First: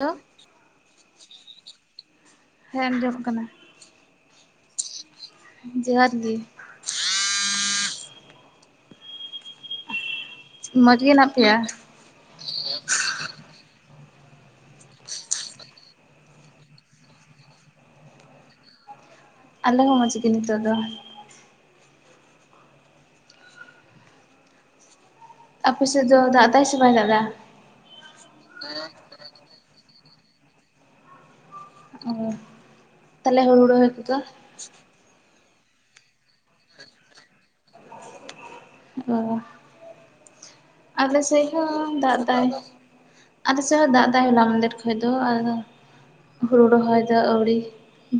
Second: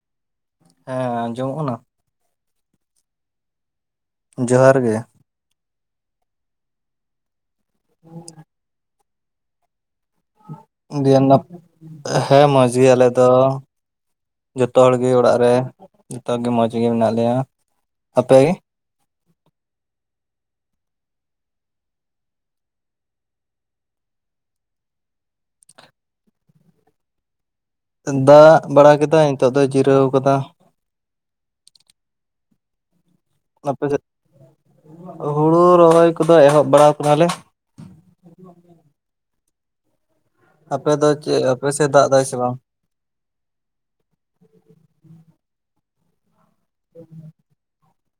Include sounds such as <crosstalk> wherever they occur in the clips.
Hello ᱦᱮᱸ ᱟᱸᱡᱚᱢᱚᱜ ᱠᱟᱱᱟ ᱦᱮᱸ ᱟᱱᱡᱚᱢ ᱠᱟᱱᱟ᱾ ᱡᱚᱦᱟᱨ ᱜᱮ᱾ ᱡᱚᱦᱟᱨ ᱜᱤ ᱦᱮᱸ ᱢᱚᱡᱽ ᱜᱮ ᱦᱮᱱᱟᱜ ᱜᱮᱭᱟᱱᱟᱯᱮ ᱯᱮᱭᱟ ᱦᱮᱸ ᱢᱚᱡᱽ ᱜᱮ ᱟᱞᱮ ᱫᱚ ᱡᱚᱛᱚ ᱦᱚᱲ ᱜᱮ ᱚᱲᱟᱜ ᱨᱮ ᱡᱚᱛᱚ ᱦᱚᱲ ᱜᱮ ᱢᱚᱸᱡᱽ ᱜᱮ ᱢᱮᱱᱟᱜ ᱞᱮᱭᱟ ᱟᱯᱮᱜᱮ ᱟᱞᱮ ᱦᱚᱸ ᱢᱚᱡᱽ ᱜᱮ ᱱᱤᱛᱚᱜ ᱫᱚ ᱟᱯᱮ ᱥᱮᱫ ᱫᱚ ᱫᱟᱜ ᱫᱟᱭ ᱥᱮ ᱵᱟᱭ ᱫᱟᱜ ᱮᱫᱟ ᱫᱟᱜ ᱵᱟᱲᱟ ᱠᱮᱫᱟᱭ ᱱᱤᱛᱚᱜ ᱫᱚ ᱡᱤᱨᱟᱹᱣ ᱟᱠᱟᱫᱟ ᱚ ᱛᱟᱦᱚᱞᱮ ᱦᱩᱲᱩ ᱟᱯᱮ ᱨᱚᱦᱚᱭ ᱥᱮᱫ ᱠᱚᱫᱚ ᱦᱩᱲᱩ ᱨᱚᱦᱚᱭ ᱠᱚᱫᱚ ᱮᱦᱚᱵ ᱵᱟᱲᱟᱣ ᱠᱟᱱᱟᱞᱮ ᱚ ᱟᱯᱮ ᱫᱚ ᱟᱞᱮ ᱪᱮᱫ ᱥᱮᱫ ᱟᱯᱮ ᱦᱚᱸ ᱫᱟᱜ ᱥᱮ ᱫᱟᱭ ᱵᱟᱝ ᱟᱞᱮ ᱥᱮᱫ ᱦᱚ ᱫᱟᱜ ᱮᱫᱟ ᱦᱚᱞᱟ ᱢᱟᱫᱷᱮᱨ ᱠᱷᱚᱡ ᱫᱚ ᱦᱩᱲᱩ ᱨᱚᱦᱚᱭ ᱫᱚ ᱟᱣᱨᱤ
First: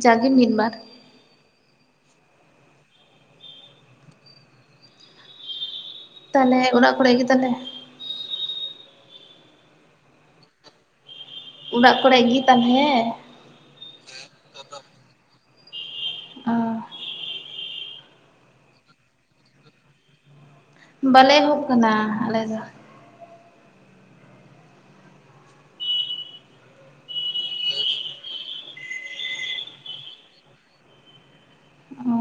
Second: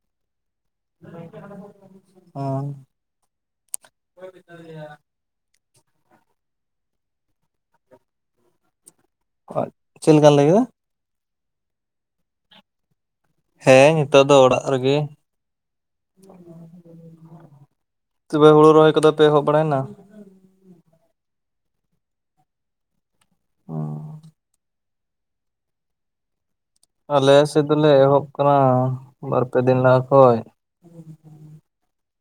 ᱡᱟᱜᱮ ᱢᱤᱫ ᱵᱟᱨ <inaudible> ᱛᱟᱦᱚᱞᱮ ᱚᱲᱟᱜ ᱠᱚᱨᱮ ᱜᱮ ᱛᱟᱞᱮ ᱪᱮᱫᱠᱟ ᱞᱟᱹᱭ ᱠᱮᱫᱟ ᱚᱲᱟᱜ ᱠᱚᱨᱮ ᱜᱮ ᱛᱟᱞᱦᱮ ᱦᱮᱸ ᱱᱤᱛᱳᱜ ᱫᱚ ᱚᱲᱟᱜ ᱨᱮᱜᱮ ᱚ ᱛᱚᱵᱮ ᱦᱩᱲᱩ ᱨᱚᱦᱚᱭ ᱠᱚᱫᱚ ᱯᱮ ᱮᱦᱚᱵ ᱵᱟᱲᱟᱭᱮᱱᱟ ᱵᱟᱞᱮ ᱮᱦᱚᱵ ᱠᱟᱱᱟ ᱟᱞᱮ ᱫᱚ <unintelligible> ᱟᱞᱮ ᱥᱮᱫ ᱫᱚᱞᱮ ᱮᱦᱚᱵ ᱠᱟᱱᱟ ᱵᱟᱨᱯᱮ ᱫᱤᱱ ᱞᱟᱦᱟ ᱠᱷᱚᱡ ᱚ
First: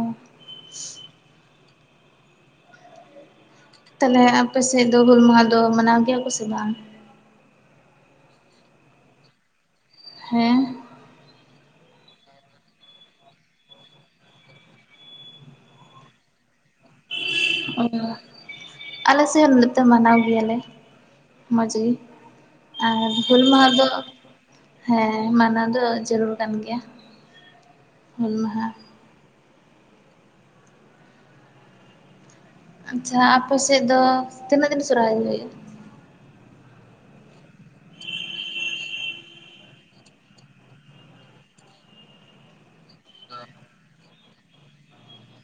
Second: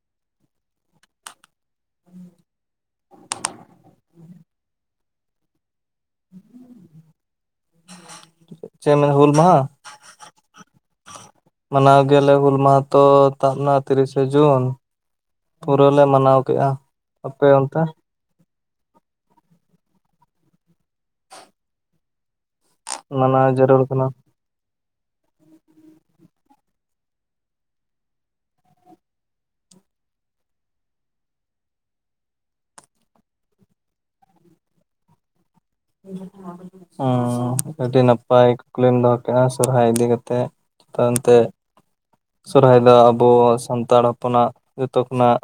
ᱛᱟᱦᱚᱞᱮ ᱟᱯᱮᱥᱮᱫ ᱫᱚ ᱦᱩᱞ ᱢᱟᱦᱟ ᱫᱚ ᱢᱟᱱᱟᱣ ᱜᱮᱭᱟ ᱠᱚ ᱥᱮ ᱵᱟᱝ ᱪᱮ ᱚᱱᱟ ᱦᱩᱞ ᱢᱟᱦᱟ ᱦᱮᱸ ᱢᱟᱱᱟᱣ ᱜᱮᱭᱟᱞᱮ ᱦᱩᱞ ᱢᱟᱦᱟ ᱛᱚ ᱛᱟᱵᱱᱟ ᱛᱤᱨᱤᱥᱮ ᱡᱩᱱ ᱯᱩᱨᱟᱹ ᱞᱮ ᱢᱟᱱᱟᱣ ᱠᱮᱫᱼᱟ ᱟᱯᱮ ᱚᱱᱛᱮ ᱚ ᱟᱞᱮ ᱥᱮᱜ ᱱᱟᱛᱮ ᱢᱟᱱᱟᱣ ᱜᱮᱭᱟᱞᱮ ᱢᱚᱸᱡᱽ ᱜᱮ ᱟᱨ ᱦᱩᱞ ᱢᱟᱱᱟᱣ ᱢᱟᱦᱟ ᱡᱟᱹᱨᱩᱲ ᱫᱚ ᱠᱟᱱᱟ ᱦᱮᱸ ᱢᱟᱱᱟᱣ ᱫᱚ ᱡᱟᱹᱨᱩᱲ ᱠᱟᱱ ᱜᱮᱭᱟ ᱦᱩᱞ ᱢᱟᱦᱟ ᱟᱪᱪᱷᱟ ᱟᱯᱮ ᱥᱮᱫ ᱫᱚ ᱛᱤᱱᱟᱹᱜ ᱫᱤᱱ ᱥᱚᱨᱦᱟᱭ ᱦᱩᱭᱩᱜᱼᱟ ᱚ ᱟᱹᱰᱤ ᱱᱟᱯᱟᱭ ᱠᱩᱠᱞᱤᱢ ᱫᱚᱦᱚ ᱠᱮᱜᱼᱟ ᱥᱚᱨᱦᱟᱭ ᱤᱫᱤ ᱠᱟᱛᱮᱜ ᱟᱫᱚ ᱮᱱᱛᱮ ᱥᱚᱦᱨᱟᱭ ᱫᱚ ᱟᱵᱚ ᱥᱟᱱᱛᱟᱲ ᱦᱚᱯᱚᱱᱟᱜ ᱡᱚᱛᱚ ᱠᱷᱚᱱᱟᱜ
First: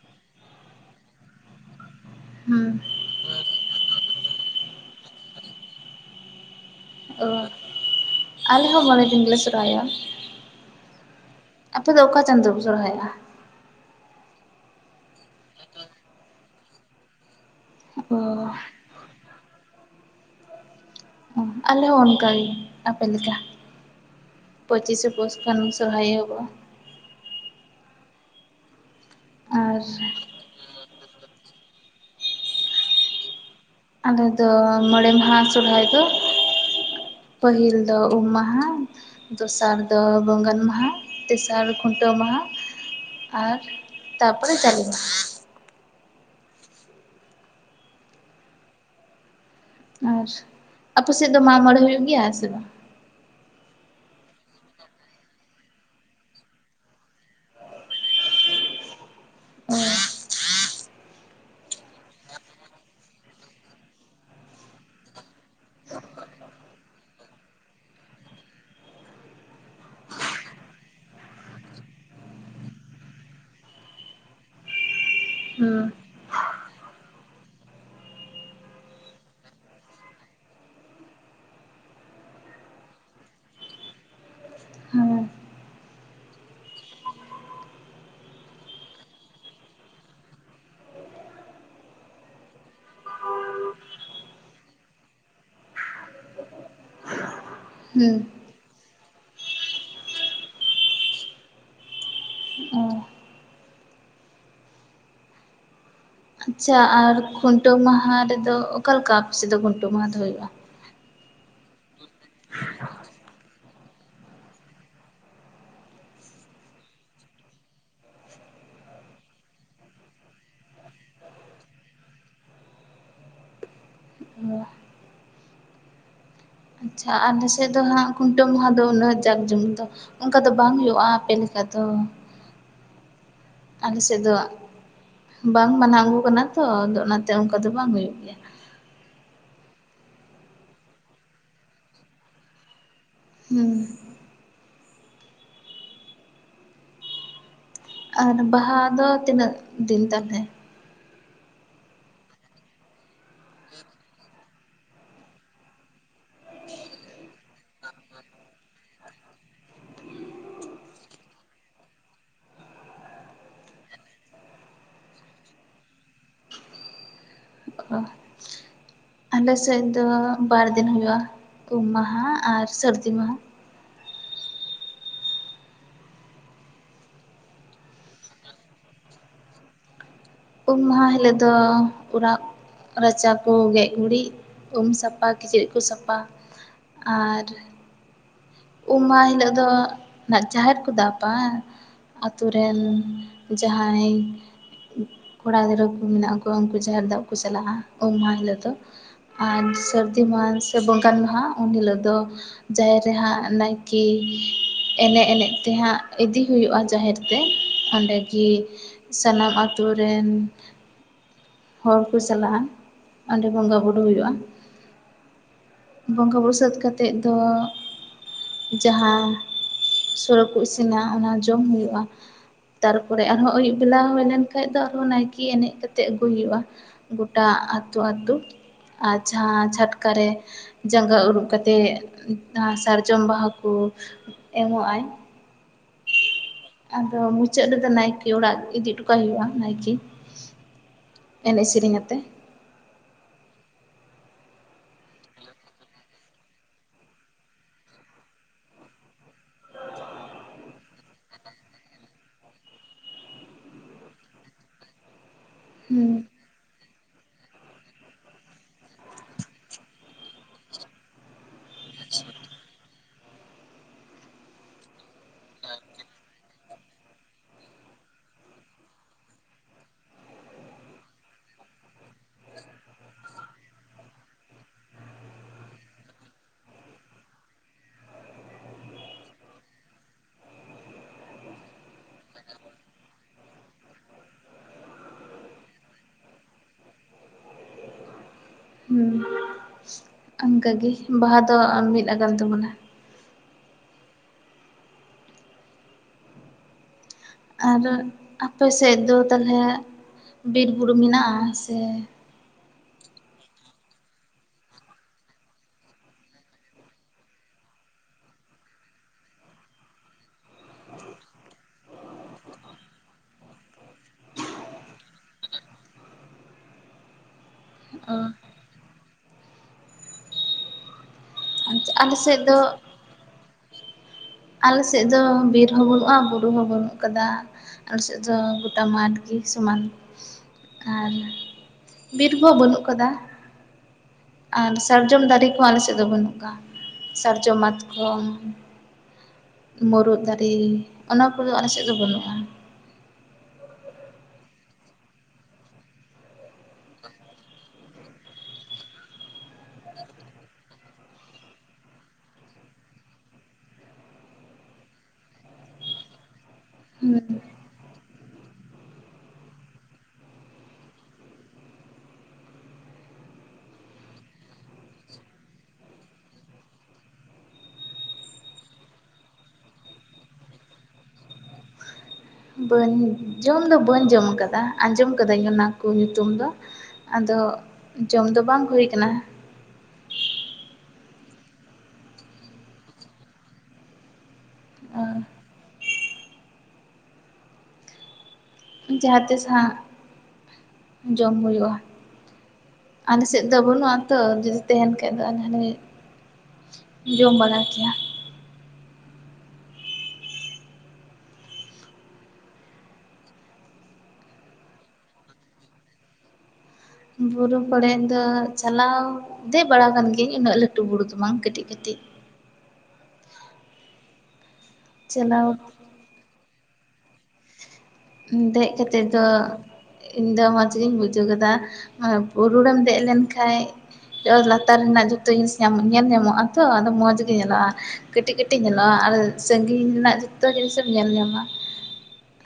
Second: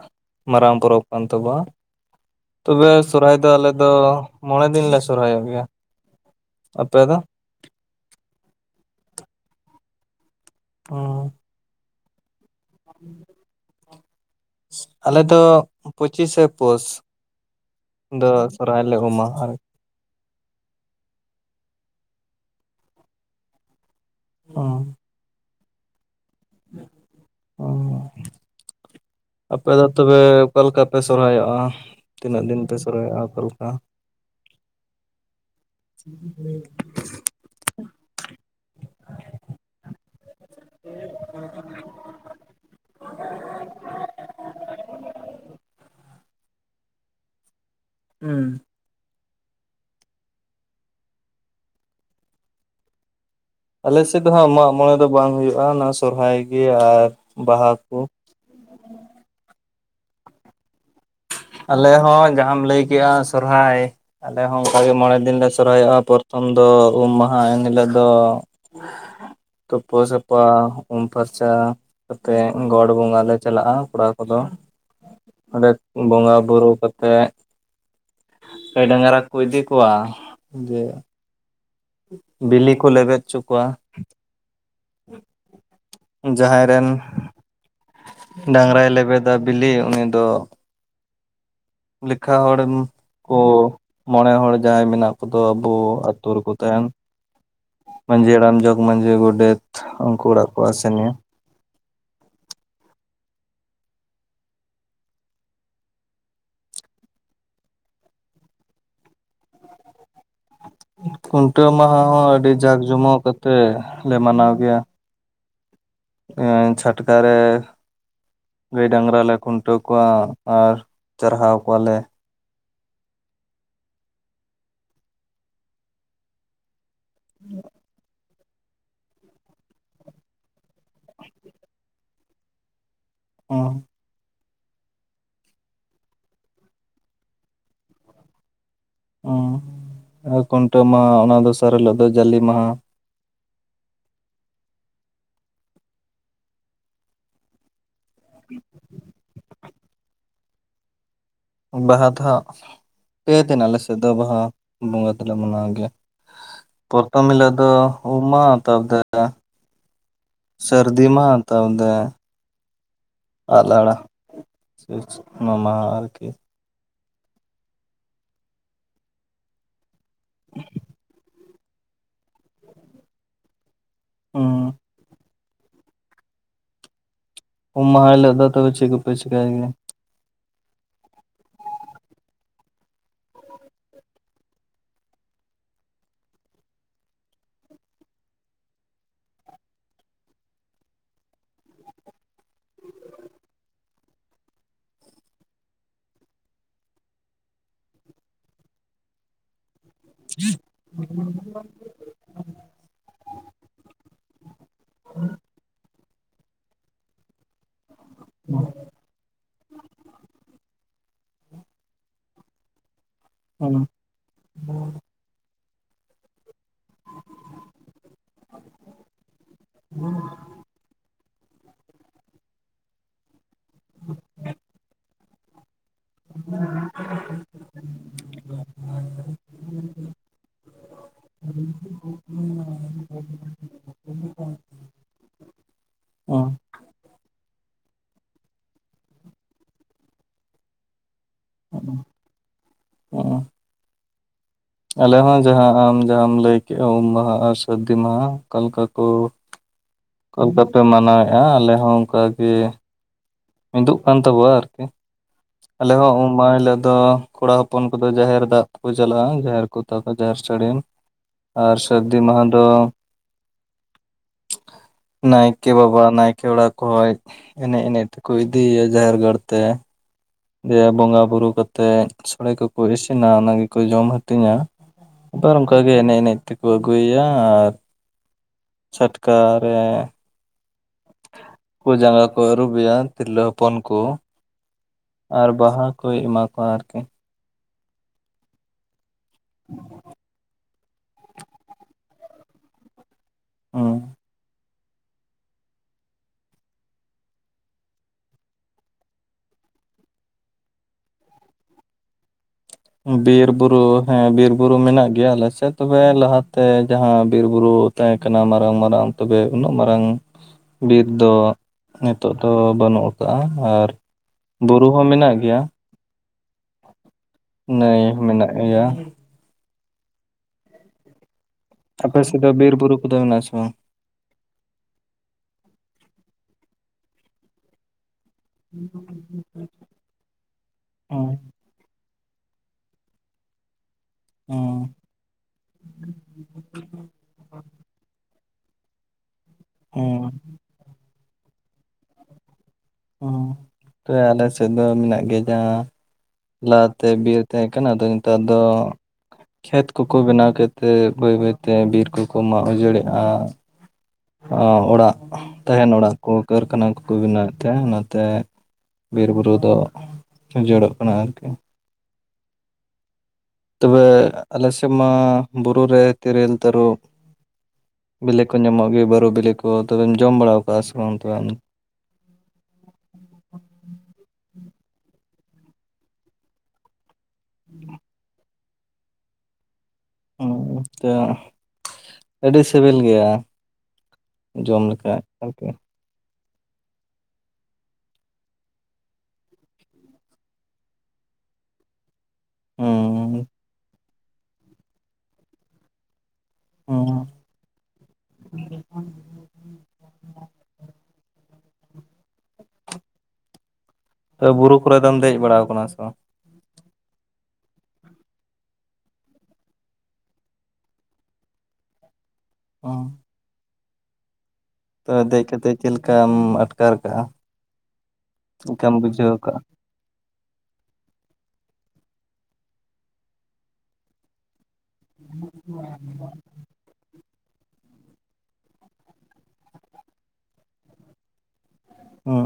ᱢᱟᱨᱟᱝ ᱯᱚᱨᱚᱵᱽ ᱠᱟᱱ ᱛᱟᱵᱚᱱᱟ ᱦᱩᱸ ᱛᱚᱵᱮ ᱥᱚᱨᱦᱟᱭ ᱫᱚ ᱟᱞᱮ ᱫᱚ ᱢᱚᱬᱮ ᱫᱤᱱ ᱞᱮ ᱥᱚᱦᱨᱟᱭᱚᱜ ᱜᱮᱭᱟ ᱟᱯᱮ ᱫᱚ ᱟᱞ ᱦᱚᱸ ᱢᱚᱬᱮ ᱫᱤᱧ ᱜᱮᱞᱮ ᱥᱚᱨᱦᱟᱭ ᱚᱜ-ᱟ ᱚ ᱟᱯᱮ ᱫᱚ ᱚᱠᱟ ᱪᱟᱫᱳ ᱯᱮ ᱥᱚᱨᱦᱟᱭᱚᱜᱼᱟ ᱟᱞᱮ ᱫᱚ ᱯᱚᱸᱪᱤᱥᱮ ᱯᱳᱥ ᱚ ᱫᱚ ᱥᱚᱨᱦᱟᱭ ᱞᱮ ᱩᱢ-ᱟ ᱟᱨ ᱟᱞᱮ ᱦᱚᱸ ᱚᱱᱠᱟᱜᱮ ᱟᱯᱮ ᱞᱮᱠᱟ ᱦᱩᱸ ᱯᱚᱸᱪᱤᱥᱮ <inaudible> ᱥᱚᱨᱦᱟᱭ ᱮᱦᱚᱵᱚᱜ-ᱟ ᱚ ᱟᱯᱮ ᱟᱨ ᱫᱚ ᱛᱚᱵᱮ ᱚᱠᱟ ᱞᱮᱠᱟ ᱯᱮ ᱥᱚᱨᱦᱟᱭᱚᱜᱼᱟ ᱛᱤᱱᱟᱹᱜ ᱫᱤᱱ ᱯᱮ ᱥᱚᱨᱦᱟᱭᱚᱜᱼᱟ ᱚᱠᱟ ᱞᱮᱠᱟ ᱟᱞᱮ ᱫᱚ ᱢᱚᱲᱮ ᱢᱟᱦᱟ ᱥᱚᱨᱦᱟᱭ ᱫᱚ ᱯᱟᱹᱦᱤᱞ ᱫᱚ ᱩᱢ ᱢᱟᱦᱟ ᱫᱚᱥᱟᱨ ᱫᱚ ᱵᱚᱸᱜᱟᱱ ᱢᱟᱦᱟ ᱛᱮᱥᱟᱨ ᱠᱷᱩᱱᱴᱟᱹᱣ ᱢᱟᱦᱟ ᱟᱨ ᱛᱟᱨ ᱯᱚᱨᱮ ᱪᱟᱞᱮ ᱢᱟᱦᱟ ᱦᱩᱸ ᱟᱨ ᱟᱯ ᱥᱮᱫ ᱫᱚ ᱢᱟᱜ ᱢᱚᱬᱮ ᱦᱩᱭᱩᱜ ᱜᱮᱭᱟ ᱥᱮ ᱵᱟᱝ ᱟᱞᱮ ᱥᱮᱫ ᱫᱚ ᱦᱟᱸᱜ ᱢᱟᱜ ᱢᱚᱬᱮ ᱫᱚ ᱵᱟᱝ ᱦᱩᱭᱩᱜᱼᱟ ᱚᱱᱟ ᱥᱚᱨᱦᱟᱭ ᱜᱮ ᱟᱨ ᱵᱟᱦᱟ ᱠᱚ <inaudible> ᱟᱞᱮ ᱦᱚᱸ ᱡᱟᱦᱟᱢ ᱞᱟᱹᱭᱠᱮᱜᱼᱟ ᱥᱚᱨᱦᱟᱭ ᱟᱞᱮ ᱦᱚᱸ ᱚᱱᱠᱟᱜᱮ ᱢᱚᱬᱮ ᱫᱤᱱ ᱞᱮ ᱥᱚᱨᱦᱟᱭᱚᱜᱼᱟ ᱯᱨᱚᱛᱷᱚᱢ ᱫᱚ ᱩᱢ ᱢᱟᱦᱟ ᱮᱱ ᱦᱤᱞᱳᱜ ᱫᱚ ᱛᱳᱯᱚ ᱥᱟᱯᱟ ᱩᱢ ᱯᱷᱟᱨᱪᱟ ᱠᱚᱛᱮ ᱜᱚᱰ ᱵᱚᱸᱜᱟ ᱞᱮ ᱪᱟᱞᱟᱜ-ᱟ ᱠᱚᱲᱟ ᱠᱚᱫᱚ ᱚᱸᱰᱮ ᱦᱩᱸ ᱵᱚᱸᱜᱟ ᱵᱩᱨᱩ ᱠᱟᱛᱮᱜ ᱜᱟᱹᱭ ᱰᱟᱝᱜᱟᱨᱟ ᱠᱚ ᱤᱫᱤ ᱠᱚᱣᱟ ᱡᱮ ᱵᱤᱞᱤ ᱠᱚ ᱞᱮᱵᱮᱫ ᱩᱪᱩ ᱠᱩᱣᱟ ᱦᱩᱸ ᱡᱟᱦᱟᱸᱭ ᱨᱮᱱ ᱰᱟᱝᱜᱟᱨᱟᱭ ᱞᱮᱵᱮᱫᱟ ᱵᱤᱞᱤ ᱩᱱᱤ ᱫᱚ ᱞᱮᱠᱷᱟ ᱦᱚᱲᱮᱢ ᱚ ᱢᱚᱬᱮ ᱦᱚᱲ ᱡᱟᱦᱟᱸᱭ ᱢᱮᱱᱟᱜ ᱠᱚᱫᱚ ᱟᱵᱩ ᱟᱛᱩ ᱨᱮᱠᱚ ᱛᱟᱦᱮᱱ ᱦᱩᱸ ᱢᱟᱺᱡᱷᱤ ᱦᱟᱲᱟᱢ ᱡᱚᱜᱽ ᱢᱟᱺᱡᱷᱤ ᱜᱚᱰᱮᱛ ᱩᱱᱠᱩ ᱚᱲᱟᱜ ᱠᱚ ᱟᱥᱮᱱᱤᱭᱟ ᱚ <unintelligible> ᱟᱪᱪᱷᱟ ᱟᱨ ᱠᱷᱩᱱᱴᱟᱹᱣ ᱢᱟᱦᱟ ᱨᱮᱫᱚ ᱚᱠᱟᱞᱮᱠᱟ ᱟᱯᱮᱥᱮ ᱫᱚ ᱠᱷᱩᱱᱴᱟᱹᱣ ᱢᱟᱦᱟ ᱫᱚ ᱦᱩᱭᱩᱜ-ᱟ? ᱠᱷᱩᱱᱴᱟᱹᱣ ᱢᱟᱦᱟ ᱦᱚᱸ ᱟᱹᱰᱤ ᱡᱟᱸᱠ ᱡᱚᱢᱚᱠ ᱟᱛᱮᱞᱮ ᱢᱟᱱᱟᱣ ᱜᱮᱭᱟ ᱮᱸ ᱪᱷᱟᱴᱠᱟ ᱨᱮ ᱜᱟᱹᱭ ᱰᱟᱝᱜᱨᱟ ᱞᱮ ᱠᱷᱩᱱᱴᱟᱹᱣ ᱠᱚᱣᱟ ᱟᱨ ᱪᱟᱨᱦᱟᱣ ᱠᱚᱣᱟᱞᱮ ᱚ <inaudible> ᱟᱪᱪᱷᱟ ᱟᱞᱮᱥᱮᱫ ᱫᱚ ᱦᱟᱸᱜ ᱠᱷᱩᱱᱴᱟᱹᱣ ᱢᱟᱦᱟ ᱫᱚ ᱩᱱᱟᱹᱜ ᱡᱟᱠ ᱡᱚᱢᱚᱠ ᱫᱚ ᱚᱱᱠᱟ ᱫᱚ ᱵᱟᱝ ᱦᱩᱭᱩᱜ-ᱟ ᱟᱯᱮ ᱞᱮᱠᱟ ᱫᱚ ᱦ <inaudible> ᱟᱞᱮᱥᱮᱫ ᱫᱚ ᱵᱟᱝ ᱢᱟᱱᱟᱣ ᱟᱹᱜᱩ ᱠᱟᱱᱟ ᱛᱚ ᱟᱫᱚ ᱚᱱᱟᱛᱮ ᱚᱱᱠᱟ ᱫᱚ ᱵᱟᱝ ᱦᱩᱭᱩᱜ ᱜᱮᱭᱟ, ᱚ ᱠᱷᱩᱱᱴᱟᱹᱣ ᱢᱟᱦᱟ ᱚᱱᱟ ᱫᱚᱥᱟᱨ ᱦᱤᱞᱟᱹᱜ ᱫᱚ ᱡᱟᱹᱞᱤ ᱢᱟᱦᱟ ᱦᱩᱸ ᱟᱨ ᱵᱟᱦᱟ ᱫᱚ ᱛᱤᱱᱟᱹᱜ ᱫᱤᱱ ᱛᱟᱦᱚᱞᱮ ᱵᱟᱦᱟ ᱫᱚ ᱦᱟᱸᱜ ᱯᱮ ᱫᱤᱱ ᱟᱞᱮ ᱥᱮᱫᱚ ᱵᱟᱦᱟ ᱵᱚᱸᱜᱟ ᱫᱚᱞᱮ ᱢᱟᱱᱟᱣ ᱜᱮᱭᱟ ᱯᱚᱨᱛᱷᱚᱢ ᱦᱤᱞᱳᱜ ᱫᱚ ᱩᱢ ᱢᱟᱦᱟ ᱛᱟᱨ <inaudible> ᱥᱟᱹᱨᱫᱤ ᱢᱟᱦᱟ <unintelligible> ᱛᱟᱨᱯᱚᱫᱮ <unintelligible> ᱢᱟᱦᱟ ᱟᱨᱠᱤ ᱟᱞᱮ ᱥᱮᱫ ᱫᱚ ᱵᱟᱨ ᱫᱤᱱ ᱦᱩᱭᱩᱜ-ᱟ ᱩᱢ ᱢᱟᱦᱟ ᱟᱨ ᱥᱟᱹᱨᱫᱤ ᱢᱟᱦᱟ ᱚ ᱩᱢ ᱢᱟᱦᱟ ᱦᱤᱞᱚᱜ ᱫᱟ ᱛᱚᱵᱮ ᱪᱮᱫ ᱠᱚᱯᱮ ᱪᱤᱠᱟᱭ ᱜᱮᱭᱟ ᱩᱢ ᱢᱟᱦᱟ ᱦᱤᱞᱳᱜ ᱫᱚ ᱚᱲᱟᱜ ᱨᱟᱪᱟ ᱠᱚ ᱜᱮᱡ ᱜᱩᱨᱤᱡ ᱩᱢ ᱥᱟᱯᱟ ᱠᱤᱪᱨᱤᱡ ᱠᱚ ᱥᱟᱯᱟ ᱟᱨ ᱩᱢ ᱢᱟᱦᱟ ᱦᱤᱞᱳᱜ ᱫᱚ ᱱᱟ ᱡᱟᱦᱮᱨ ᱠᱚ ᱫᱟᱵᱟ ᱦᱟᱸᱝ ᱟᱛᱩ ᱨᱮᱱ ᱡᱟᱦᱟᱸᱭ ᱠᱚᱲᱟ ᱜᱤᱫᱽᱨᱟᱹ ᱠᱚ ᱢᱮᱱᱟᱜ ᱠᱚᱣᱟ ᱩᱱᱠᱩ ᱡᱟᱦᱮᱨ ᱫᱟᱵ ᱠᱚ ᱪᱟᱞᱟᱜ-ᱟ ᱩᱢ ᱢᱟᱦᱟ ᱦᱤᱞᱳᱜ ᱫᱚ ᱟᱨ ᱥᱟᱹᱛ ᱥᱟᱹᱨᱫᱤ ᱢᱟᱦᱟ ᱥᱮ ᱵᱚᱸᱜᱟᱱ ᱢᱟᱦᱟ ᱩᱱ ᱦᱤᱞᱳᱜ ᱫᱚ ᱡᱟᱦᱮᱨ ᱨᱮᱦᱟᱸᱜ ᱱᱟᱭᱠᱤ ᱮᱱᱮᱡ ᱮᱱᱮᱡ ᱛᱮᱦᱟᱸ ᱤᱫᱤ ᱦᱩᱭᱩᱜ-ᱟ ᱡᱟᱦᱮᱨ ᱛᱮ ᱚᱸᱰᱮᱜᱮ ᱥᱟᱱᱟᱢ ᱟᱛᱩ ᱨᱮᱱ ᱦᱚᱲ ᱠᱩ ᱪᱟᱞᱟᱜ-ᱟ ᱚᱸᱰᱮ ᱵᱚᱸᱜᱟ ᱵᱩᱨᱩ ᱦᱩᱭᱩᱜ-ᱟ, ᱵᱚᱸᱜᱟ ᱵᱩᱨᱩ ᱥᱟᱹᱛ ᱠᱟᱛᱮᱫ ᱫᱚ ᱡᱟᱦᱟᱸ ᱥᱩᱲᱟᱹ ᱠᱩ ᱤᱥᱤᱱᱟ ᱚᱱᱟ ᱡᱚᱢ ᱦᱩᱭᱩᱜ-ᱟ ᱛᱟᱨᱯᱚᱨᱮ ᱟᱨᱦᱚᱸ ᱟᱹᱭᱩᱵ ᱵᱮᱞᱟ ᱦᱩᱭ ᱞᱮᱱ ᱠᱷᱟᱱ ᱫᱚ ᱟᱨᱦᱚᱸ ᱱᱟᱭᱠᱤ ᱮᱱᱮᱡ ᱠᱟᱛᱮ ᱛᱮᱫ ᱟᱹᱜᱩᱭ ᱦᱩᱭᱩᱜ-ᱟ ᱜᱚᱴᱟ ᱟᱛᱩ ᱟᱛᱩ ᱡᱟᱦᱟᱸ ᱪᱷᱟᱴᱠᱟ ᱨᱮ ᱡᱟᱸᱜᱟ ᱟᱹᱨᱩᱵ ᱠᱟᱛᱮᱫ ᱟ ᱥᱟᱨ ᱡᱚᱢ ᱵᱟᱦᱟ ᱠᱩ ᱮᱢᱚᱜ ᱟᱭ ᱟᱫᱚ ᱢᱩᱪᱟᱹᱫ ᱨᱮᱫᱚ ᱱᱟᱭᱠᱤ ᱚᱲᱟᱜ ᱤᱫᱤ ᱩᱴᱚ ᱠᱟᱭ ᱦᱩᱭᱩᱜ-ᱟ ᱱᱟᱭᱠᱤ ᱮᱱᱮᱡ ᱥᱤᱨᱤᱧ ᱟᱛᱮ ᱟᱞᱮ ᱦᱚᱸ ᱡᱟᱦᱟᱸ ᱟᱢ ᱡᱟᱦᱟᱸᱢ ᱞᱟᱹᱭ ᱠᱮᱫᱟ ᱩᱢ ᱢᱟᱦᱟ ᱟᱨ ᱥᱟᱹᱨᱫᱤ ᱢᱟᱦᱟ ᱚᱠᱟ ᱞᱮᱠᱟ ᱠᱩ ᱚᱠᱟᱞᱮᱠᱟᱯᱮ ᱢᱟᱱᱟᱣᱮᱫᱼᱟ ᱟᱞᱮ ᱦᱚᱸ ᱚᱱᱠᱟᱜᱮ ᱢᱤᱫᱚᱜ ᱠᱟᱱ ᱛᱟᱵᱚᱣᱟ ᱟᱨᱠᱤ ᱟᱞᱮ ᱦᱩᱸ ᱦᱚᱸ ᱚ ᱢᱟ ᱦᱤᱞᱳᱜ ᱫᱚ ᱠᱚᱲᱟ ᱦᱚᱯᱚᱱ ᱠᱚᱫᱚ ᱡᱟᱦᱮᱨ ᱫᱟᱜ ᱠᱚ ᱪᱟᱞᱟᱜᱼᱟ ᱡᱟᱦᱮᱨ ᱠᱚ ᱛᱟᱵᱟ ᱡᱟᱦᱮᱨ ᱥᱟᱹᱲᱤᱢ ᱟᱨ ᱥᱟᱹᱨᱫᱤ ᱢᱟᱸᱦᱟ ᱫᱚ ᱱᱟᱭᱠᱮ ᱵᱟᱵᱟ ᱱᱟᱭᱠᱮ ᱚᱲᱟᱜ ᱠᱚ ᱮᱱᱮᱡ ᱮᱱᱮᱡ ᱛᱮ ᱠᱚ ᱤᱫᱤᱭᱮᱭᱟ ᱡᱟᱦᱮᱨ ᱜᱚᱲ ᱛᱮ ᱫᱮ ᱵᱚᱸᱜᱟ ᱵᱩᱨᱩ ᱠᱟᱛᱮᱫ ᱥᱳᱲᱮ ᱠᱚᱠᱚ ᱤᱥᱤᱱᱟ ᱚᱱᱟ ᱜᱮᱠᱚ ᱡᱚᱢ ᱦᱟᱹᱴᱤᱧᱟ ᱟᱵᱟᱨ ᱚᱱᱠᱟᱜᱮ ᱮᱱᱮᱡ ᱮᱱᱮᱡ ᱛᱮᱠᱚ ᱟᱹᱜᱩᱭᱮᱭᱟ ᱟᱨ ᱪᱷᱟᱴᱠᱟ ᱨᱮ ᱡᱟᱸᱜᱟ ᱠᱚ ᱟᱹᱨᱩᱵᱮᱭᱟ ᱛᱤᱨᱞᱟᱹ ᱦᱚᱯᱚᱱ ᱠᱚ ᱟᱨ ᱵᱟᱦᱟ ᱠᱚᱭ ᱮᱢᱟ ᱠᱚᱣᱟ ᱟᱨᱠᱤ ᱦᱮᱸ <inaudible> ᱚᱱᱠᱟᱜᱮ ᱵᱟᱦᱟ ᱫᱚ ᱢᱤᱫ ᱟᱠᱟᱱ ᱛᱟᱵᱚᱱᱟ᱾ ᱦᱩᱸ ᱟᱨ ᱟᱯᱮ ᱥᱮᱫ ᱫᱚ ᱛᱟᱦᱚᱞᱮ ᱵᱤᱨ ᱵᱩᱨᱩ ᱢᱮᱱᱟᱜ-ᱟ ᱥᱮ ᱵᱤᱨ ᱵᱩᱨᱩ ᱦᱮᱸ ᱵᱤᱨ ᱵᱩᱨᱩ ᱢᱮᱱᱟᱜ ᱜᱮᱭᱟ ᱟᱞᱮᱥᱮᱫ ᱛᱚᱵᱮ ᱞᱟᱦᱟᱛᱮ ᱡᱟᱦᱟᱸ ᱵᱤᱨ ᱵᱩᱨᱩ ᱛᱟᱦᱮᱸ ᱠᱟᱱᱟ ᱢᱟᱨᱟᱝ ᱢᱟᱨᱟᱝ ᱛᱚᱵᱮ ᱩᱱᱟᱹᱜ ᱢᱟᱨᱟᱝ ᱵᱤᱨ ᱫᱚ ᱱᱤᱛᱚᱜ ᱫᱚ ᱵᱟᱹᱱᱩᱜ ᱠᱟᱜᱼᱟ ᱟᱨ ᱵᱩᱨᱩ ᱦᱚᱸ ᱢᱮᱱᱟᱜ ᱜᱮᱭᱟ ᱱᱟᱹᱭ ᱢᱮᱱᱟᱜ ᱜᱮᱭᱟ᱾ ᱟᱯᱮ ᱥᱮᱫ ᱫᱚ ᱵᱤᱨ ᱵᱩᱨᱩ ᱠᱚᱫᱚ ᱢᱮᱱᱟᱜᱼᱟ ᱥᱮ ᱵᱟᱝ? ᱟᱞᱮ ᱥᱮᱫ ᱫᱚ ᱵᱤᱨ ᱦᱚᱸ ᱵᱟᱹᱱᱩᱜᱼᱟ ᱵᱩᱨᱩ ᱦᱚᱸ ᱵᱟᱹᱱᱩᱜ ᱠᱟᱫᱟ ᱟᱞᱮ ᱥᱮᱫ ᱫᱚ ᱜᱚᱴᱟ ᱢᱟᱴ ᱜᱮ ᱥᱚᱢᱟᱱ ᱟᱨ ᱦᱩᱸ ᱵᱤᱨ ᱦᱚᱸ ᱵᱟᱹᱱᱩᱜ ᱠᱟᱫᱟ᱾ ᱟᱨ ᱦᱩᱸ ᱥᱟᱨᱡᱚᱢ ᱫᱟᱨᱮ ᱠᱚᱦᱚᱸ ᱟᱞᱮ ᱥᱮᱫ ᱫᱚ ᱵᱟᱹᱱᱩᱜ ᱠᱚᱜᱼᱟ ᱥᱟᱨᱡᱚᱢ ᱢᱟᱛᱠᱚᱢ ᱢᱩᱨᱩᱫ ᱦᱩᱸ ᱫᱟᱨᱮ ᱚᱱᱟ ᱠᱚᱫᱚ ᱟᱞᱮ ᱥᱮᱫ ᱫᱚ ᱵᱟᱹᱱᱩᱜᱼᱟ᱾ ᱦᱚᱸ ᱦᱟᱯᱮ ᱟᱞᱮ ᱥᱮᱫ ᱫᱚ ᱢᱮᱱᱟᱜ ᱜᱮᱭᱟ ᱡᱟᱦᱟᱸ ᱞᱟᱦᱟ ᱛᱮ ᱵᱤᱨ ᱛᱟᱦᱮᱸ ᱠᱟᱱᱟ ᱟᱫᱚ ᱱᱮᱛᱟᱨ ᱫᱚ ᱠᱷᱮᱛ ᱠᱚᱠᱚ ᱵᱮᱱᱟᱣ ᱠᱮᱫ ᱛᱮ ᱵᱟᱹᱭ ᱵᱟᱹᱭᱛᱮ ᱵᱤᱨ ᱠᱚᱠᱚ ᱢᱟᱜ ᱚᱡᱟᱹᱲᱮᱜᱼᱟ᱾ ᱚᱲᱟᱜ ᱛᱟᱦᱮᱱ ᱚᱲᱟᱜ ᱠᱚ ᱠᱟᱹᱨᱠᱷᱟᱱᱟ ᱠᱚᱠᱚ ᱦᱩᱸ ᱵᱮᱱᱟᱣ ᱮᱫ ᱛᱮ ᱱᱟᱛᱮ ᱵᱤᱨ ᱵᱩᱨᱩ ᱫᱚ ᱩᱡᱟᱹᱲᱚᱜ ᱠᱟᱱᱟ ᱟᱨ ᱠᱤ ᱛᱚᱵᱮ ᱟᱞᱥᱮᱫ ᱢᱟ ᱵᱩᱨᱩ ᱨᱮ ᱛᱤᱨᱤᱞ ᱛᱟᱨᱩᱵ ᱵᱤᱞᱮ ᱠᱚ ᱧᱟᱢᱚᱜ ᱜᱮᱭᱟ ᱵᱟᱹᱨᱩ ᱵᱤᱞᱤ ᱠᱚ ᱛᱚᱵᱮᱢ ᱡᱚᱢ ᱵᱟᱲᱟᱣ ᱠᱟᱜᱼᱟ ᱥᱮ ᱵᱟᱝ ᱛᱚᱵᱮ ᱵᱟᱹᱧ ᱡᱚᱢ ᱫᱚ ᱵᱟᱹᱧ ᱡᱚᱢ ᱠᱟᱫᱟ ᱟᱸᱡᱚᱢ ᱠᱟᱹᱫᱟᱹᱧ ᱚᱱᱟ ᱠᱚ ᱧᱩᱛᱩᱢ ᱫᱚ ᱟᱫᱚ ᱡᱚᱢ ᱫᱚ ᱵᱟᱝ ᱦᱩᱭ ᱟᱠᱟᱱᱟ᱾ <unintelligible> ᱟᱹᱰᱤ ᱥᱤᱵᱤᱞ ᱜᱮᱭᱟ ᱡᱚᱢ ᱞᱮᱠᱷᱟᱡ ᱟᱨᱠᱤ ᱡᱟᱦᱟᱸᱛᱤᱥ ᱦᱟᱸᱜ ᱡᱚᱢ ᱦᱩᱭᱩᱜᱼᱟ᱾ ᱟᱞᱮ ᱦᱩᱸ ᱥᱮᱫ ᱫᱚ ᱵᱟᱹᱱᱩᱜ ᱟᱛᱚ ᱡᱩᱫᱤ ᱛᱟᱦᱮᱱ ᱠᱷᱟᱡ ᱫᱚ ᱟᱞᱮ ᱦᱟᱱᱮ ᱡᱚᱢ ᱵᱟᱲᱟ ᱜᱮᱭᱟ ᱦ <inaudible> ᱟᱯᱮ ᱵᱩᱨᱩ ᱠᱚᱨᱮ ᱫᱚᱢ ᱫᱮᱡ ᱵᱟᱲᱟ ᱟᱠᱟᱱᱟ ᱥᱮ ᱵᱟᱝ ᱵᱩᱨᱩ ᱠᱚᱨᱮ ᱫᱚ ᱪᱟᱞᱟᱣ ᱫᱮᱡᱽ ᱵᱟᱲᱟ ᱠᱟᱱ ᱜᱤᱭᱟᱹᱧ ᱩᱱᱟᱹᱜ ᱞᱟᱹᱴᱩ ᱵᱩᱨᱩ ᱫᱚ ᱵᱟᱝ ᱠᱟᱹᱴᱤᱡ ᱠᱟᱹᱴᱤᱡ ᱚ ᱛᱚ ᱫᱮᱡᱽ ᱪᱟᱞᱟᱣ ᱠᱟᱛᱮᱫ ᱪᱮᱫ ᱞᱮᱠᱟᱢ ᱟᱴᱠᱟᱨ ᱠᱟᱜᱼᱟ᱾ ᱪᱮᱫ ᱫᱮᱡ ᱞᱮᱠᱟᱢ ᱠᱟᱛᱮᱫ ᱫᱚ ᱵᱩᱡᱷᱟᱹᱣ ᱠᱟᱜᱼᱟ? ᱤᱧᱫᱚ ᱢᱚᱸᱡᱽ ᱜᱤᱧ ᱵᱩᱡᱷᱟᱹᱣ ᱠᱮᱫᱟ ᱵᱩᱨᱩᱨᱮᱢ ᱫᱮᱡ ᱞᱮᱱ ᱠᱷᱟᱡ ᱡᱚ ᱞᱟᱛᱟᱨ ᱨᱮᱱᱟᱜ ᱡᱚᱛᱚ ᱡᱤᱱᱤᱥ ᱧᱟᱢ ᱦᱩᱸ ᱧᱮᱞ ᱧᱟᱢᱚᱜᱼᱟ᱾ ᱛᱚ ᱟᱫᱚ ᱢᱚᱡᱽ ᱜᱮ ᱧᱮᱞᱚᱜᱼᱟ ᱠᱟᱹᱴᱤᱡ ᱠᱟᱹᱴᱤᱡ ᱧᱮᱞᱚᱜᱼᱟ ᱟᱨ ᱥᱟᱺᱜᱤᱧ ᱨᱮᱱᱟᱜ ᱡᱚᱛᱚ ᱡᱤᱱᱤᱥ ᱮᱢ ᱧᱮᱞ ᱧᱟᱢᱟ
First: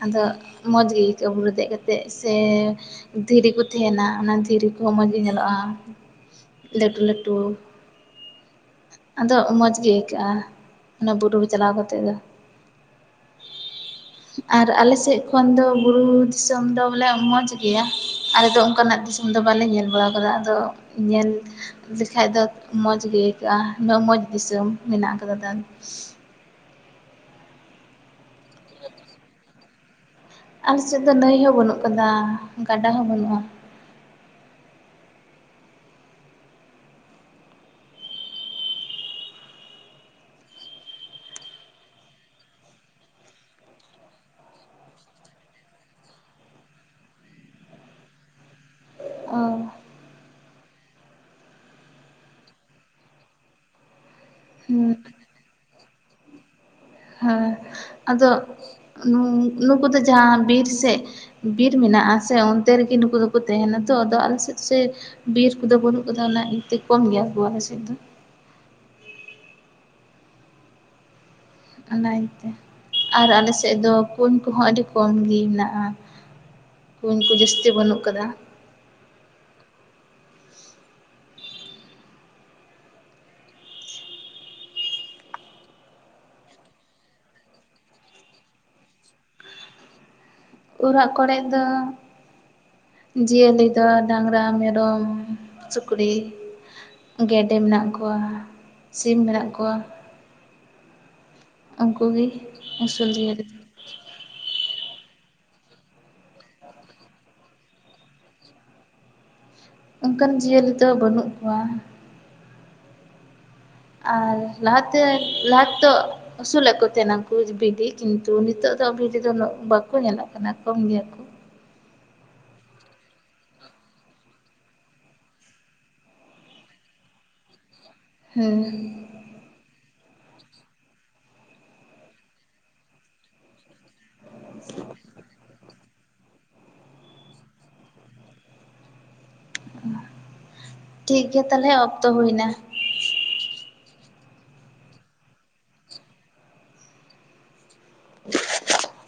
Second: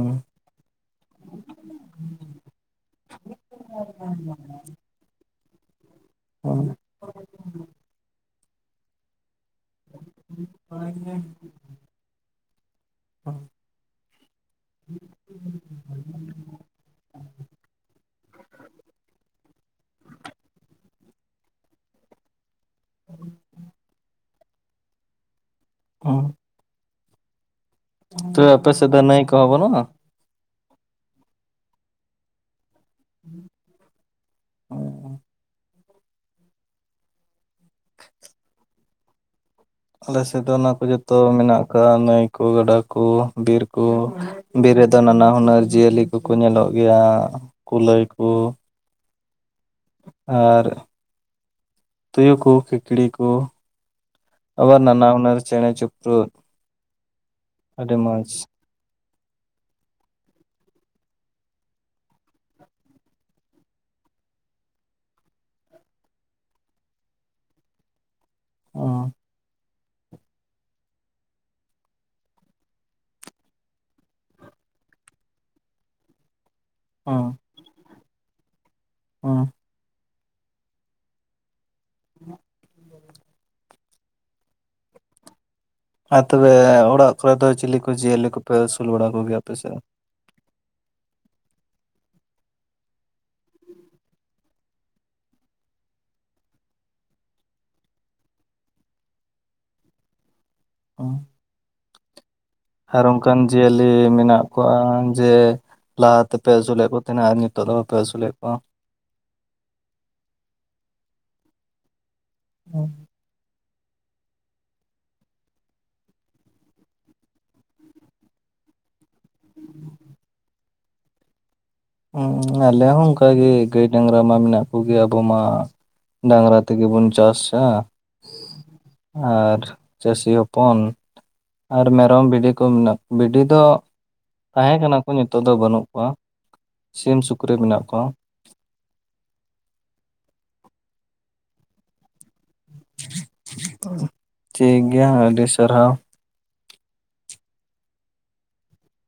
ᱟᱫᱚ ᱢᱚᱡᱽ ᱜᱮ ᱟᱹᱭᱠᱟᱹᱣ ᱵᱩᱨᱩ ᱨᱮ ᱫᱮᱡ ᱠᱟᱛᱮ ᱥᱮ? ᱫᱷᱤᱨᱤ ᱠᱚ ᱛᱟᱦᱮᱱᱟ ᱚᱱᱟ ᱫᱷᱤᱨᱤ ᱠᱚᱦᱚᱸ ᱢᱚᱸᱡᱽ ᱜᱮ ᱧᱮᱞᱚᱜᱼᱟ ᱦᱩᱸ ᱦᱩᱸ ᱞᱟᱹᱴᱩ ᱞᱟᱹᱴᱩ ᱟᱫᱚ ᱢᱚᱡᱽ ᱜᱮ ᱟᱹᱭᱠᱟᱹᱜᱼᱟ ᱚᱱᱟ ᱵᱩᱨᱩ ᱨᱮ ᱪᱟᱞᱟᱣ ᱠᱟᱛᱮᱫ ᱫᱚ ᱟᱨ ᱟᱞᱮ ᱥᱮᱫ ᱠᱷᱚᱱ ᱫᱚ ᱵᱩᱨᱩ ᱡᱚᱢ ᱫᱚ ᱵᱚᱞᱮ ᱢᱚᱡᱽ ᱜᱮᱭᱟ ᱟᱞᱮ ᱫᱚ ᱚᱱᱠᱟᱱᱟᱜ ᱫᱤᱥᱚᱢ ᱫᱚ ᱵᱟᱞᱮ ᱧᱮᱞ ᱵᱟᱲᱟ ᱠᱟᱫᱟ ᱟᱫᱚ ᱧᱮᱞ ᱞᱮᱠᱷᱟᱡ ᱫᱚ ᱢᱚᱸᱡᱽ ᱜᱮ ᱟᱹᱭᱠᱟᱹᱜᱼᱟ ᱩᱱᱟᱹᱜ ᱢᱚᱸᱡᱽ ᱫᱤᱥᱚᱢ ᱢᱮᱱᱟᱜ ᱟᱠᱟᱫᱟ ᱛᱟ ᱛᱚ ᱟᱯᱮ ᱥᱮᱫ ᱫᱚ ᱱᱟᱹᱭ ᱠᱚ ᱵᱟᱱᱩᱜᱼᱟ᱾ ᱟᱞᱮ ᱥᱮᱫ ᱫᱚ ᱱᱟᱹᱭ ᱦᱚᱸ ᱵᱟᱹᱱᱩᱜ ᱟᱠᱟᱫᱟ ᱜᱟᱰᱟ ᱦᱚᱸ ᱵᱟᱹᱱᱩᱜᱼᱟ ᱟᱞᱮ ᱥᱮᱫ ᱫᱚ ᱚᱱᱟ ᱠᱚ ᱡᱚᱛᱚ ᱢᱮᱱᱟᱜ ᱟᱠᱟᱫ ᱱᱟᱹᱭ ᱠᱚ ᱜᱟᱰᱟ ᱠᱚ ᱵᱤᱨ ᱠᱚ ᱵᱤᱨ ᱨᱮᱫᱚ ᱱᱟᱱᱟ ᱦᱩᱱᱟᱹᱨ ᱡᱤᱭᱟᱹᱞᱤ ᱠᱚᱠᱚ ᱧᱮᱞᱚᱜ ᱜᱮᱭᱟ ᱠᱩᱞᱟᱹᱭ ᱠᱚ ᱚᱻ ᱟᱨ ᱛᱩᱭᱩ ᱠᱚ ᱠᱤᱠᱲᱤ ᱠᱚ ᱟᱵᱟᱨ ᱦᱩᱸ ᱱᱟᱱᱟ ᱦᱩᱱᱟᱨ ᱪᱮᱬᱮ ᱪᱩᱯᱲᱩᱡ ᱦᱮᱸ ᱟᱫᱚ ᱱᱩᱠᱩ ᱫᱚ ᱡᱟᱦᱟᱸ ᱵᱤᱨ ᱥᱮᱫ ᱵᱤᱨ ᱢᱮᱱᱟᱜᱼᱟ ᱥᱮ ᱚᱱᱛᱮ ᱨᱮᱜᱮ ᱱᱩᱠᱩ ᱫᱚᱠᱚ ᱛᱟᱦᱮᱱᱟ ᱛᱚ ᱟᱫᱚ ᱟᱞᱮ ᱥᱮᱫ ᱥᱮ ᱵᱤᱨ ᱠᱚᱫᱚ ᱵᱟᱹᱱᱩᱜ ᱟᱠᱟᱫᱟ ᱚᱱᱟ ᱤᱭᱟᱹᱛᱮ ᱠᱚᱢ ᱜᱮᱭᱟ ᱟᱵᱚᱣᱟᱜ ᱞᱟᱥᱮᱫ ᱫᱚ ᱚᱸ ᱚᱱᱟ ᱤᱭᱟᱹᱛᱮ ᱟᱨ ᱟᱞᱮ ᱥᱮᱫ ᱫᱚ ᱠᱩᱧ ᱠᱚᱦᱚᱸ ᱟᱹᱰᱤ ᱠᱚᱢ ᱜᱮ ᱢᱮᱱᱟᱜᱼᱟ ᱠᱩᱧ ᱠᱚ ᱡᱟᱹᱥᱛᱤ ᱵᱟᱹᱱᱩᱜ ᱟᱠᱟᱫᱟ ᱚᱸ <unintelligible> ᱟᱨ ᱛᱚᱵᱮ ᱚᱲᱟᱜ ᱠᱚᱨᱮ ᱫᱚ ᱪᱤᱞᱤ ᱠᱚ ᱡᱤᱭᱟᱹᱞᱤ ᱠᱚᱯᱮ ᱟᱹᱥᱩᱞ ᱵᱟᱲᱟ ᱠᱚᱜᱮᱭᱟ ᱟᱯᱮ ᱥᱮᱫ ᱫᱚ? ᱚᱨᱟᱜ ᱠᱚᱨᱮ ᱫᱚ ᱡᱤᱭᱟᱹᱞᱤ ᱫᱚ ᱰᱟᱝᱨᱟ ᱢᱮᱨᱚᱢ ᱥᱩᱠᱨᱤ ᱜᱮᱰᱮ ᱢᱮᱱᱟᱜ ᱠᱚᱣᱟ ᱥᱤᱢ ᱢᱮᱱᱟᱜ ᱠᱚᱣᱟ ᱚᱸ ᱩᱱᱠᱩ ᱜᱮ ᱟᱨ ᱚᱝᱠᱟᱱ ᱡᱤᱭᱟᱹᱞᱤ ᱡᱮ ᱢᱮᱱᱟᱜ ᱠᱚᱣᱟ ᱡᱮ ᱞᱟᱦᱟ ᱛᱮᱯᱮ ᱟᱹᱥᱩᱞᱮᱫ ᱠᱚ ᱛᱟᱦᱮᱱᱟ ᱟᱨ ᱱᱤᱛᱚᱜ ᱫᱚ ᱵᱟᱯᱮ ᱟᱹᱥᱩᱞᱮᱫ ᱠᱚᱣᱟ᱾ ᱚᱱᱠᱟᱱ ᱡᱤᱭᱟᱹᱞᱤ ᱫᱚ ᱵᱟᱹᱱᱩᱜ ᱠᱚᱣᱟ ᱦᱩᱸ ᱟᱨ ᱞᱟᱦᱟᱛᱮ ᱞᱟᱦᱟ ᱛᱮᱫᱚ ᱟᱹᱥᱩᱞᱮᱫ ᱠᱚ ᱛᱟᱦᱮᱱᱟ ᱩᱱᱠᱩ ᱵᱷᱤᱰᱤ ᱠᱤᱱᱛᱩ ᱱᱤᱛᱚᱜ ᱫᱚ ᱵᱷᱤᱰᱤ ᱫᱚ ᱵᱟᱠᱚ ᱧᱮᱞᱚᱜ ᱠᱟᱱᱟ ᱠᱚᱢ ᱜᱮᱭᱟ ᱠᱚ ᱟᱞᱮ ᱦᱚᱸ ᱚᱱᱠᱟᱜᱮ ᱜᱟᱹᱭ ᱰᱟᱝᱨᱟ ᱢᱟ ᱢᱮᱱᱟᱜ ᱠᱚᱜᱮ ᱟᱵᱚᱢ ᱢᱟ ᱰᱟᱝᱨᱟ ᱛᱮᱜᱮ ᱵᱚᱱ ᱪᱟᱥᱟ ᱦᱩᱸ ᱟᱨ ᱪᱟᱹᱥᱤ ᱦᱚᱯᱚᱱ ᱟᱨ ᱢᱮᱨᱚᱢ ᱵᱷᱤᱰᱤ ᱠᱚ ᱢᱮᱱᱟᱜᱼᱟ ᱵᱷᱤᱰᱤ ᱫᱚ ᱛᱟᱦᱮᱸᱠᱟᱱᱟ ᱠᱚ ᱱᱤᱛᱳᱜ ᱫᱚ ᱵᱟᱹᱱᱩᱜ ᱠᱚᱣᱟ, ᱥᱤᱢ ᱥᱩᱠᱨᱤ ᱢᱮᱱᱟᱜ ᱠᱚᱣᱟ᱾ ᱴᱷᱤᱠ ᱜᱮᱭᱟ ᱛᱟᱦᱞᱮ ᱚᱠᱛᱚ ᱦᱩᱭᱱᱟ᱾ ᱴᱷᱤᱠ ᱜᱮᱭᱟ ᱟᱹᱰᱤ ᱥᱟᱨᱦᱟᱣ <unintelligible>